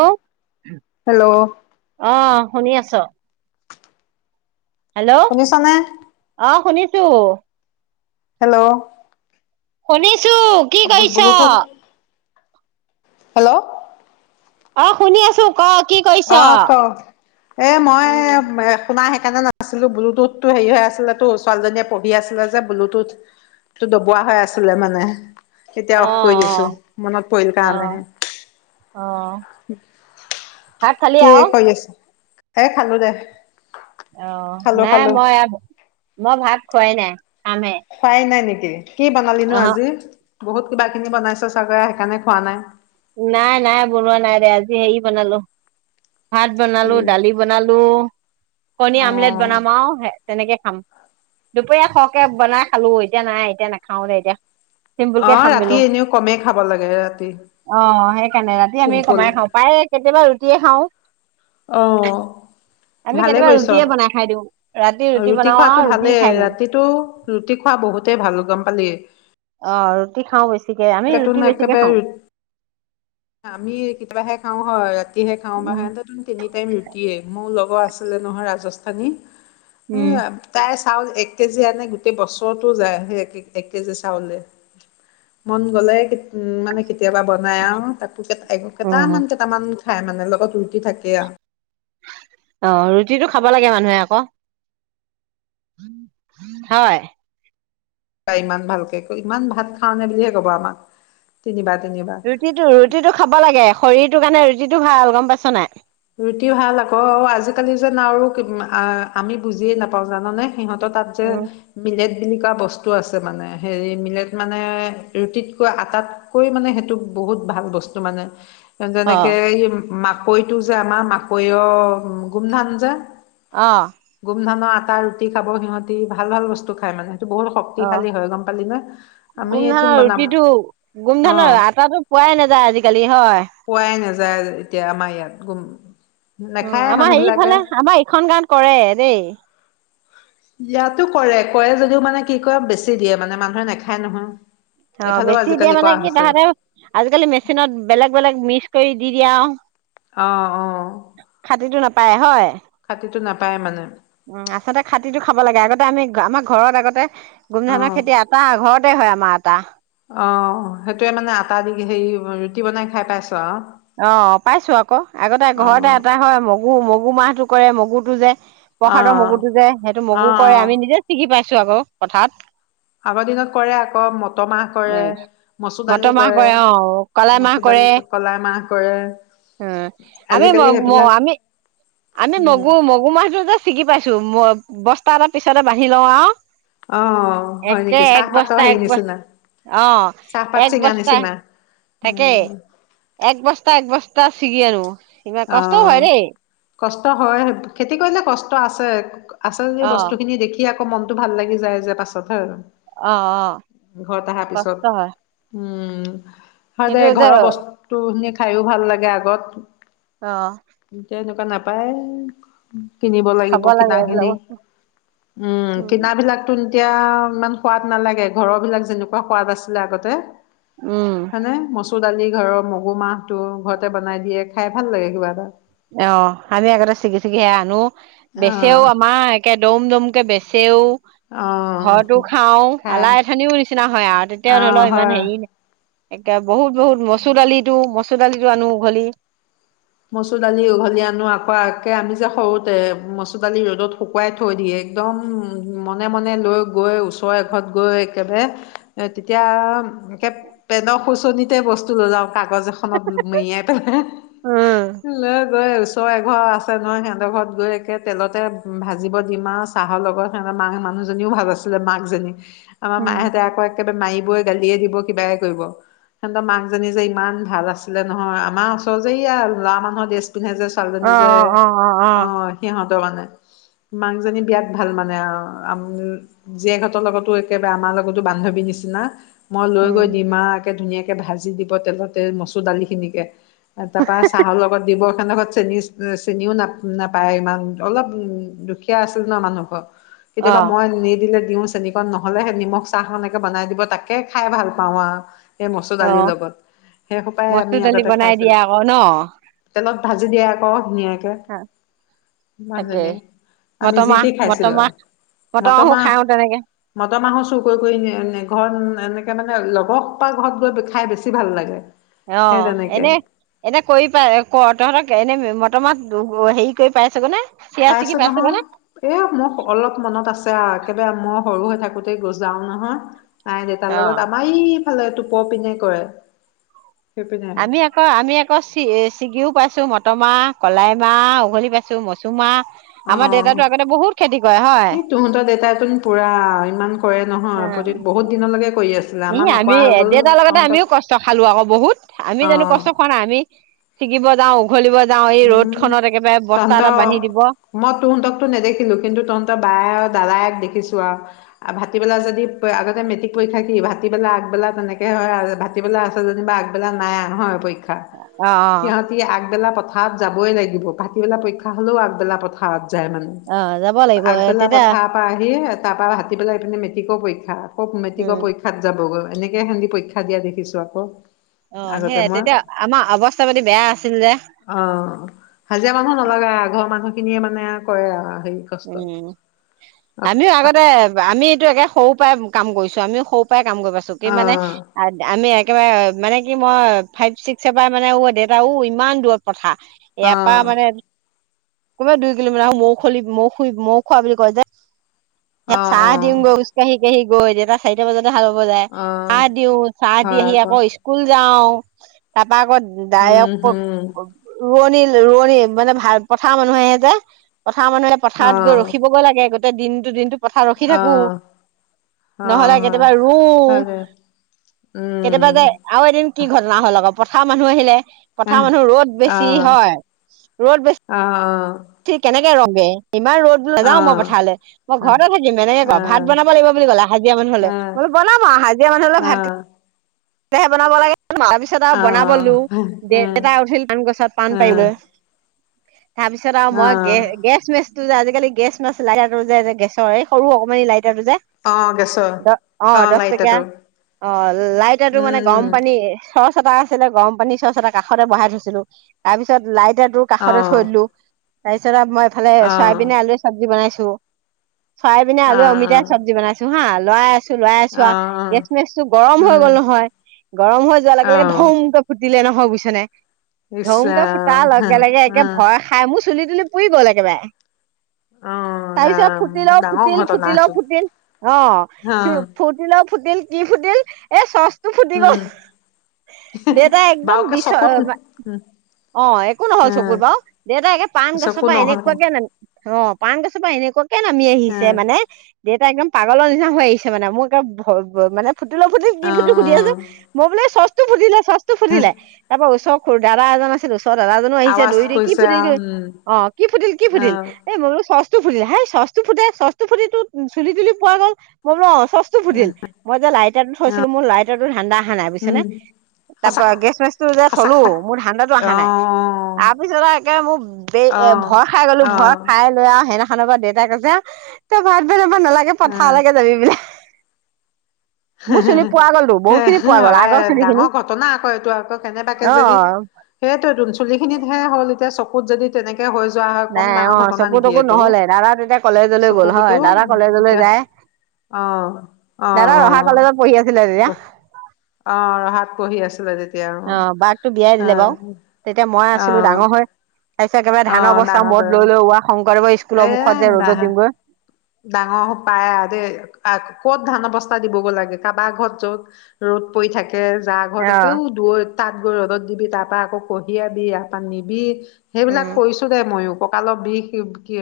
অ hello অহ শুনি আছ ছ হেল্ল' শুনিছানে? অ শুনিছ [unintelligible] হেল্ল'। শুনিচ চু কি কৰিছ? বুলুতো হেল্ল'। অ শুনি আছো ক। কি কৰিছ অ ক এ মই উম শুনা সেইকাৰণে নাছিলো ব্লুটুথটো হেৰি হৈ আছিল তো ছোৱালীজনীয়ে পঢ়ি আছিলে যে ব্লুটুথটো দবোৱা হৈ আছিলে মানে। কেতিয়া অ অফ কৰি দিছো মনত পৰিল অ অ কাৰণেহে। অ ভাত খালি আও? হেই খালো দে। অ খালো নাই খালো মই, মই ভাত খোৱাই নাই। খামহে খোৱাই নাই নকি? [unintelligible] কি বানালি নো অহ আজি? বহুত কিবা কিনি বনাইছে চাগে সেইকাৰণে খোৱা নাই। নাই নাই বনোৱা নাই ৰে আজি সেই বনালো ভাত কি বনালো, দালি বনালো। কনি আমলেট অ' বনাম আৰু শেষ তেনেকে খাম, দুপৰীয়া খৰকে বনাই খালো এতিয়া নাই, এতিয়া নাখাও দে এতিয়া। চিম্পুল অ কে খাম বোলো ৰাতি এনেও কমেই খাব লাগে ৰাতি। আহ্ সেইকাৰণে ৰাতি আমি চিম্পুল কমাই খাওঁ প্ৰায় কেতিয়াবা ৰুটিয়ে খাওঁ অ আমি ভালে কেতিয়াবা কৰিছ ৰুটিয়ে বনাই খাই দিওঁ ৰাতি ৰুটি বনাও খোৱাতটো আৰু ৰুটি ভালেই খাই দিওঁ ৰাতিটো ৰুটি খোৱা বহুতেই ভাল গম পালি অ ৰুটি খাও বেছিকে আমি তোন ৰুটি বেছিকে একেবাৰে খাওঁ ৰু- কৰাত ইহে খাওঁ বা উম হয়ে তিনি টাইম ৰুটিয়ে মোৰ লগৰ আছে নহয় ৰাজস্থানৰ আনি উম তাই চাউল এক কেজি আনে গোটেই বছৰতো যায় সেই এক কেজি চাউলে মন গলে উম মানে কেতিয়াবা বনাই আৰু তাকো উম কেইটামান কেইটামান খাই মানে লগত ৰুটি থাকে থাকে আৰু অ ৰুটিটো খাব লাগে মানুহে আকৌ হয় হয় ইমান ভালকে ইমান ভাত খাও নে বুলিহে কব আমাক তিনিবাৰকে ৰুটিটো ৰুটিটো খাব লাগে শৰীৰটোৰ কাৰণে ৰুটিটো ভাল গম পাইছ নাই ৰুটি ভাল আকৌ অ আজিকালি যেন আৰু আমি বুজিয়ে নাপাও জানানে সিহঁত তাত যে উম মিলে তেনেকুৱা বস্তু আছে মানে হেৰি মিলেট মানে ৰুটিতকৈ আটাতকৈ মানে সেইটো বহুত ভাল বস্তু মানে তেওঁ অ যেনেকে এই মা টো যে আমাৰ মাকৈয় গোমধান যে অ গোমধানৰ আ ৰুটি খাব সিহঁতি ভাল ভাল বস্তু খাই মানে বহুত অ শক্তিশালী হয় গম পালি ন আমি গোম এইটো ধানৰ বনাব ৰুটিটো গোম অ ধানৰ আটাটো পোৱাই নাযায় আজিকালি হয় পোৱাই নাযায় এতিয়া আমাৰ ইয়াত গোম উম আমাৰ এইফালে আমাৰ এইখন গাঁওত কৰে দেই ইয়াতো কৰে কৰে যদিও মানে কি কয় বেছি দিয়ে মানে মানুহে নাখায় নহয় অ এইফালেও বেছি দিয়া আজিকালি মানে কৰা কি হৈছে তাহাতে আজিকালি মেচিনত বেলেগ বেলেগ মিক্স কৰি দি দিয়ে আৰু অ অ পায় হয় খাতিটো নাপায় মানে উম আচলতে খাতিটো খাব লাগে আগতে আমি আমাৰ ঘৰত আগতে অ গোমধানৰ খেতি আটা ঘৰতে হয় আমাৰ মাত আটা অ সেইটোয়ে মানে আটা দি হেৰি ৰুটি বনাই খাই পাইছোঁ আৰু অ পাইছো আকৌ আগতে অ ঘৰতে অ এটা হয় মগু মগুৰ মাহটো কৰে মগুটো যে প্ৰসাদৰ মগুটো যে সেইটো অ অ মগু কৰে আমি নিজে চিকি পাইছো ৰুছ কৌ পথাৰত আগৰ দিনত কৰে আকৌ মটৰ মাহ কৰে উম মচুৰ মটৰ দালি মাহ কৰে অ মচুৰ দালি কলাই মাহ কৰে উ আমি আজিকালি সেইবিলাক আমি আমি উম মগু মগু মাটোত ছিগি পাইছো তো মই বস্তা এটটা পিছতে বাঢ়ি লওঁ আৰু অ হয় একে নেকি এক চাহপাতৰ বস্তা হেৰি এক বস্তা নিচিনা অ চাহপাত এক চিঙা বস্তা নিচিনা তাকেই এক বস্তা এক বস্তা পোৰা ছিগী আৰু অ কষ্ট হয় খেতি কৰিলে কষ্ট আছে আছে যদি অ বস্তুখিনি দেখি আকৌ মনতো ভাল লাগি যায় যে পাছতহে আৰু অ আহ কষ্ট হয় উম [unintelligible] হয় দে কিন্তু যে ঘৰৰ বস্তুু খায়ো ভাল লাগে আগত আহ নাপায়ে কিনিব খাব লাগিব লাগে কিনা এইবিলাক খিনি বস্তু। উম কিনাাবলাকতো এতিয়া ইমান সোৱাদ নালাগে ঘৰৰ বিলাক যেনেকুৱা সোৱাদ আছিলে আগতে উম হয নে মচুৰ দালি ঘৰৰ মগু মাহ টো ঘৰতে বনাই দিয়ে খাই ভাল লাগে কিবা এটা অ আমি আগতে ছিগি ছিগি সেয়া আনো অ বেচিও আমাৰ একে দম দম কে বেচেও অ ঘৰতো খাও খাই আলাহ এথানিও নিচিনা হয় আৰু তেতিয়া অ ধৰি লও ইমান হয় হেৰি নাই একে বহুত বহুত মচুৰ দালিটো মচুৰ দালিটো আনো উঘলি মচুৰ দালি উঘলি আনো আকৌ একে আমি যে সৰুতে মচুৰ দালি ৰ'দত শুকুৱাই থৈ দিয়ে একদম মনে মনে লৈ গৈ ওচৰ এ ঘৰত গৈ একেবাৰে তেতিয়া একে পেনৰ খুচনিতে বস্তু লৈ যাওঁ কাগজ এখনত মেৰিয়াই পেলাই উম লৈ গৈ ওচৰ এ ঘৰ আছে নহয় সিহঁতৰ ঘৰত গৈ একে তেলতে ভাজিব দিম আৰু চাহৰ লগত সিহঁতৰ মাক মানুহজনীও ভাল আছিলে মাকজনী আমাৰ উম মাহঁতে আকৌ এক মাৰিবই গালিয়ে দিব কিবাই কৰিব সিহতৰ মাক জানি যে ইমান ভাল আছিলে নহয় আমাৰ ওচৰতে এয়া লাৰা মানুহৰ দেছ পিন্ধনে যে অ অ ছোৱালীজনী যে অ অ সিহতৰ মানে মাক জনী বিৰাট ভাল মানে আ জীয়েহঁতৰ লগতো একেবাৰে আমাৰ লগতো বান্ধৱীৰ নিচিনা মই লৈ উম গৈ দিমা ধুনীয়াকে ভাজি দিব তেলতে মচুৰ দালিখিনিকে তাৰপৰা চাহৰ লগত দিব সিহঁতৰ ঘৰত চেনি চেনিও ন নাপায় ইমান অলপ দুখীয়া আছিল ন মানুহ ঘৰ কেতিয়াবা অ', মই নি দিলে দিওঁ চেনিকন নহ'লে সেই নিমখ চাহ এনেকে বনাই দিব তাকে খাই ভাল পাওঁ আৰু এই মচুৰ দালিৰ অ', লগত সেই সোপায়ে মচুৰ আমি দালি আগতে বনাই দিয়া খাইছিলো আকৌ ন অলপ ভাজি দিয়ে আক ধুনীয়াকে হ তাকেই মানুহজনীয়ে আমি যি মটমাহ টি খাইছিলো মটমাহ মটৰ মটমাহো মাহ খাও তেনেকে মটৰ মাহৰ চুৰ কৰি কৰি ঘৰত এনেকে মানে লগৰ পৰা ঘৰত গৈ খাই বেছি ভাল লাগে সেই আহ তেনেকে এনেই এনেই কৰি পাই ক তহঁতক এনে মটৰ নাহ হেৰি কৰি পাই চগে নে চিৰা ছিগি পাইছো পাইছগৈ নহয় নে? এ মোক অলপ মনত আছে আৰু একোৰে মই সৰু হৈ থাকোতেই গৈছিলে যাও নহয়। নাই দেতাৰ লগত অ', আমাৰ ই ফালে টোপৰ পিনে কৰে সেইপিনে আমি আকৌ আমি আকৌ চি ছিগিও পাইছো পাইছোঁ মটৰ মাহ, কলাই মাহ উঘলি পাইছোঁ, মচুমাহ অ এ হয়। তহঁতৰ দেউেতাইত পুৰা ইমান কৰে নহয়। প্ৰতি বহুত দিনলৈকে কৰি আছে। ই আমি দেউতাৰ লগতে আমিও কষ্ট খালো আকৌ বহুত, আমি অ জনো কষ্ট খোৱা নাই? আমি শিকিিবজাওঁ উম তহত এটা বান্ধি দিব মই তহঁতকটো নেদেখিলো কিন্তু তহঁতৰ বায়ে আৰু দাদাই দেখিছোঁ। ভাতিবেলা যদি আগতে মেট্ৰিক পৰীক্ষা কি ভাতিবেলা আগবেলা তেনেকে হয়। ভাতিবেলা আছে যেনিবা আগবেলা নাই নহয় পৰীক্ষা অ অ সিহঁতি আগবেলা প্ৰথম পথাৰত যাবই লাগিব ভাতিবেলা পৰীক্ষা হ'লেও আগবেলা পথাৰত। যাই মানে। অ যাব লাগিব এ আগবেলা তেতিয়া পথাৰ পৰা আহি তাৰ পৰাা হতি পেলাই পিনে মেট্ৰিকৰ পৰীক্ষা আকৌ উম মেট্ৰিকৰ পৰীক্ষাত যাবগৈ। এনেকে সিহঁতি পৰীক্ষা দিয়া দেখিছো আকৌ। অ আগতে সেয়াই মই তেতিয়া আমাৰ অৱস্থা পাতি বেয়া আছিল যে। অ হাজিৰা মানুহো নলগা আ ঘৰ মানুহ। খিনিয়ে মানে কৰে আৰু। হেৰি কষ্ট উম। অ আমিও অ আগতে আমি একে সৰুৰ পৰাই কাম কৰিছো, আমি সৰু ই কাম কৰিবছো কি মানে আমি একেবাৰে মানে কি মই ফাইভ, ছিক্স এ পৰা মানে দেউতা ইমান দূৰত পথাৰ। এপা মানে অ কোনবা দুই কিলোমিটাৰ মৌ খুলি মৌ খু মৌ খোৱা বুলি কয় যে। চাহ অ দিওগে দিও গৈ দেতা চাৰিটা বজাত হাল বাব যায়। অ চাহ দিও, চাহ দি আহি আকৌ স্কুল যাওঁ। তপ বাগত দায়ক উম হম ৰোৱনী-ৰোৱনী মানে ভাল পথাৰ মানুহে যে? পথাৰ মানুহে অ পথাৰত গৈ ৰখিবগৈ লাগে। এদিন দিনটো পথাৰ ৰখি অ থাকো। অ নহ'লে হয় কেতিয়াবা ৰোও, হয় দে কেতিয়াবা উম যে আৰু এদিন কি ঘটনা হল আকো পথাৰ মানুহ আহিলে পথা আহ মানুহ ৰ'দ আহ বেছি হয়। অ ৰ'দ বেছি অ সি কেনেকে ৰখে? ইমান ৰ'দ অ নাযাও মই পথাৰলৈ মই অ ঘৰতে থাকিম এনেকে কওঁ, ভাত আহ বনাব লাগিব বুলি ক'লে হাজিৰা মানুহলে ম বনাবা হাজৰা মানুহলে ভাত কেহে বনাব লাগে [unintelligible] পিছত আৰু বনাবলৈ লো দে দেতাই উঠিল পান গছত পাণ পাৰিললৈ। তাৰ পিছত আৰু মই গে-গেছ মেচ আজিকালি গেছ নাই [unintelligible] যে গেছৰ এই সৰু অকমান লাইট যে? অ গেছৰ অহ অ দহ টকীয়া, লাইটাৰটো অ লাইট টো মানে গৰম উম উম পানী চচ এটা আছিলে গৰম পানী চচ এটা কাষতে বহাই থৈছিলো, তাৰ পিছত লাইট এতিয়া তোৰ অ কাষতে থৈ দিলোঁ। তাৰিছত মই এইফাল অ চৰাইবিনে আলুৰে চব্জি বনাইছো। দু চৰাইবিন, অ আলু, অ অমিতা, চব্জি বনাইছোঁ হা? লৈ আছো। লাই আছোৱা অ অ গেছ মেচটো গৰম হৈ উম গ'ল নহয়। হয় গৰম হৈ যোৱাৰ অ লগে-লগে ধমকাে ফু দিলে নহয় বুজিছে নে? ইচ ধমকে ফুটা ৰাম লগে-লগে অ একে ভয় খাই মোৰ চুলি-তুলি পুৰী গ'ল একেবাৰে। অ তাৰপিছত ৰাম ডাঙৰ ফুটিলও-ফুটিল, ঘটনাচোন ফুটিলও-ফুটিল অ অ ফুটিলও ফুটিল, কি ফুটিল? এ চচ ফুটি গল। উম দেউতাই একদম বাওকে বিচ চকুত অ একো নহল অ চকুৰ বাৰও, দেউতাক একে পাণ চকু গছৰপা নহল এনেকুৱাকে অ ন অ পাণ গছৰপা এনেকুৱ নামি আহিছে মানে দেউতা একদম পাগলৰ নিচিনা হৈ আহিছে মানে, মোৰ এটা মানে ফুটিল ও ফুটিল কি অ অ ফুটিল [unintelligible] মই বোলো এ চচ বুজিলে ফুটিলে। তাৰ পৰা ওচ মোৰ দাদা এজন আছিল ত দাদাজনো আহিছে আৱাজ দৰি-দৰি কি কৰিছে ফুটিল কে আৰু উম অহ কি ফুটিল কি অ ফুটিল? এই গৰু চচ ফুটিলে হেই চশ্তু ফুটে, চশ্তু ফুটি টো চুলি-তুলি পোৱা গ'ল। মই বোলো অহ চছটো ফুটিল, মই যে লাইট এইয়াত থৈছিলো মোৰ লাইট টো ধান্দা। অহা নাই বুইছ নে উম তাৰ সঁচাক পৰা গেছ মেচটো যে সঁচাক থলো চাক মোৰ ধান্দাটো অহা নাই আহ তাৰপিছত আৰু একে মোৰ ব এ আহ ভয় খাই গলো ভয় আহ খাই লৈ আৰু সে ন খ দেউতাক কৈছে তই ভাত ব নালাগে আহ পথাৰলৈকে নালাগে যাবি বোলে। মোৰ চিনি পোৱো গ'ল তো। এ হয় ডাঙৰ ঘটনা আকৌ এইটো আকৌ অ কেনেবাাকেইজনৰি‌। সেইয়টো এই তম চুলি খিনিতহে হ'ল তে চকুত যদি তেনেক হৈ যোৱা হয় কম নাই ডাঙৰ অ ঘটনা চকু নেকি তকু এইটো নহ'লে দাদা তেতিয়া কলেজলৈ চকু গ'ল হয় কতো দাদা কলেজলৈ এতিয়া যায় অ অ অ। দাদা ৰহা কলেজত পঢ়ি আছিলে তেতিয়া বহ অ ৰহাত পঢ়ি আছিলে তেতিয়া। আৰু অ বাযেটো বিয়াই অ দিলে বাৰু তেতিয়া মই অ আছিলো ডাঙৰ হৈ। তাৰ পিছত এইবাৰে অ ধানৰ ডাঙৰ বস্তা মূৰত লৈ লৈ ৱ শংকৰদেৱৰ তোলৰ মুখত যে ৰ'দত এ দিওঁগৈ। ডাঙৰ পায় দে, ক'ত ধানৰ বস্তা দিবগৈ লাগে, কাৰোবাৰ ঘৰত য'ত ৰ'দ পৰি থাকে তে যাৰ অ ঘৰত একেও দূৰৈত তাঁত গৈ ৰ'দত দিবি, তাৰপা আকৌ কঢ়িয়াবি, তাৰপ পৰা নিবি। উম সেইবিলাক কৈছো দে মইয়ো। ককালৰ বিষ কি।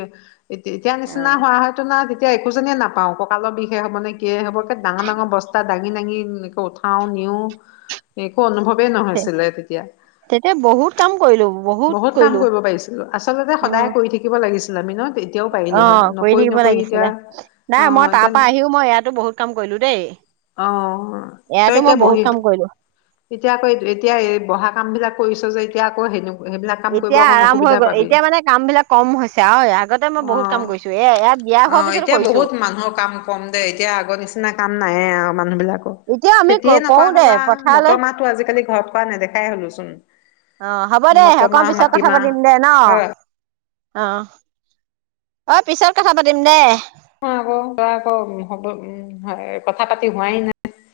এতিয়া নিচিনা অ হোৱা হয়। ন তেতিয়া একো জীয়ে নাপাও ককাল বিষে হ'ব নে কি হ'ব ডাঙৰ- ডাঙৰ বস্তা দাঙি-দাঙি ক উঠাও নিওঁ এক একো অনুভৱ একো নহয় ছিলে তেতিয়া তেতিয়া বহুত কাম কৰিলো বহুত কাম কৰিলো কৰিব পাৰিছিলো, আচলতে উম সদায় কৰি থাকিব লাগিছিল। লেমিনত এতিয়াও অ পাৰিলো হয়। ন কৰি থাকিব লাগিছিলে। নাই মই তাৰ পৰা আহিও মই ইয়াতো বহুত কাম কৰিলো দেই। অ তই ইয়াতো মই এতিয়া বহুত বহি কাম কৰিলো এতিয়া আকৌ এতিয়া এই বহা কামবিলাক কৰিছ যে এতিয়া আকৌ হেনক এতিয়া আৰাম হৈ গ'ল এতিয়া মানে কাম বিলাক কম হৈছে। অ আগতে মই অ বহুত কাম কৰিছো এ ইয়াৰ বিয়া অ হোৱাৰ পিছতো এতিয়া কৰিছো। বহুত মানুহৰ কাম কম দে এতিয়া আগৰ নিচিনা কাম নাই এয়া মানুহ বিলাক। এতিয়া আমি খেতিয়ে নকৰা কৰো দে হ'ল আৰু পথাৰলৈ মটৰমাহ টো আজিকালি ঘৰত হোৱা দেখাই হ'লো চোন। অ হ'ব দে, অকণ পিছত কথা পাতিম দে ন? হয় অহ। অহ পিছত কথা পাতিম দেই। আকৌ-আকৌ হব উ কথা পাতি হোৱাই নাই।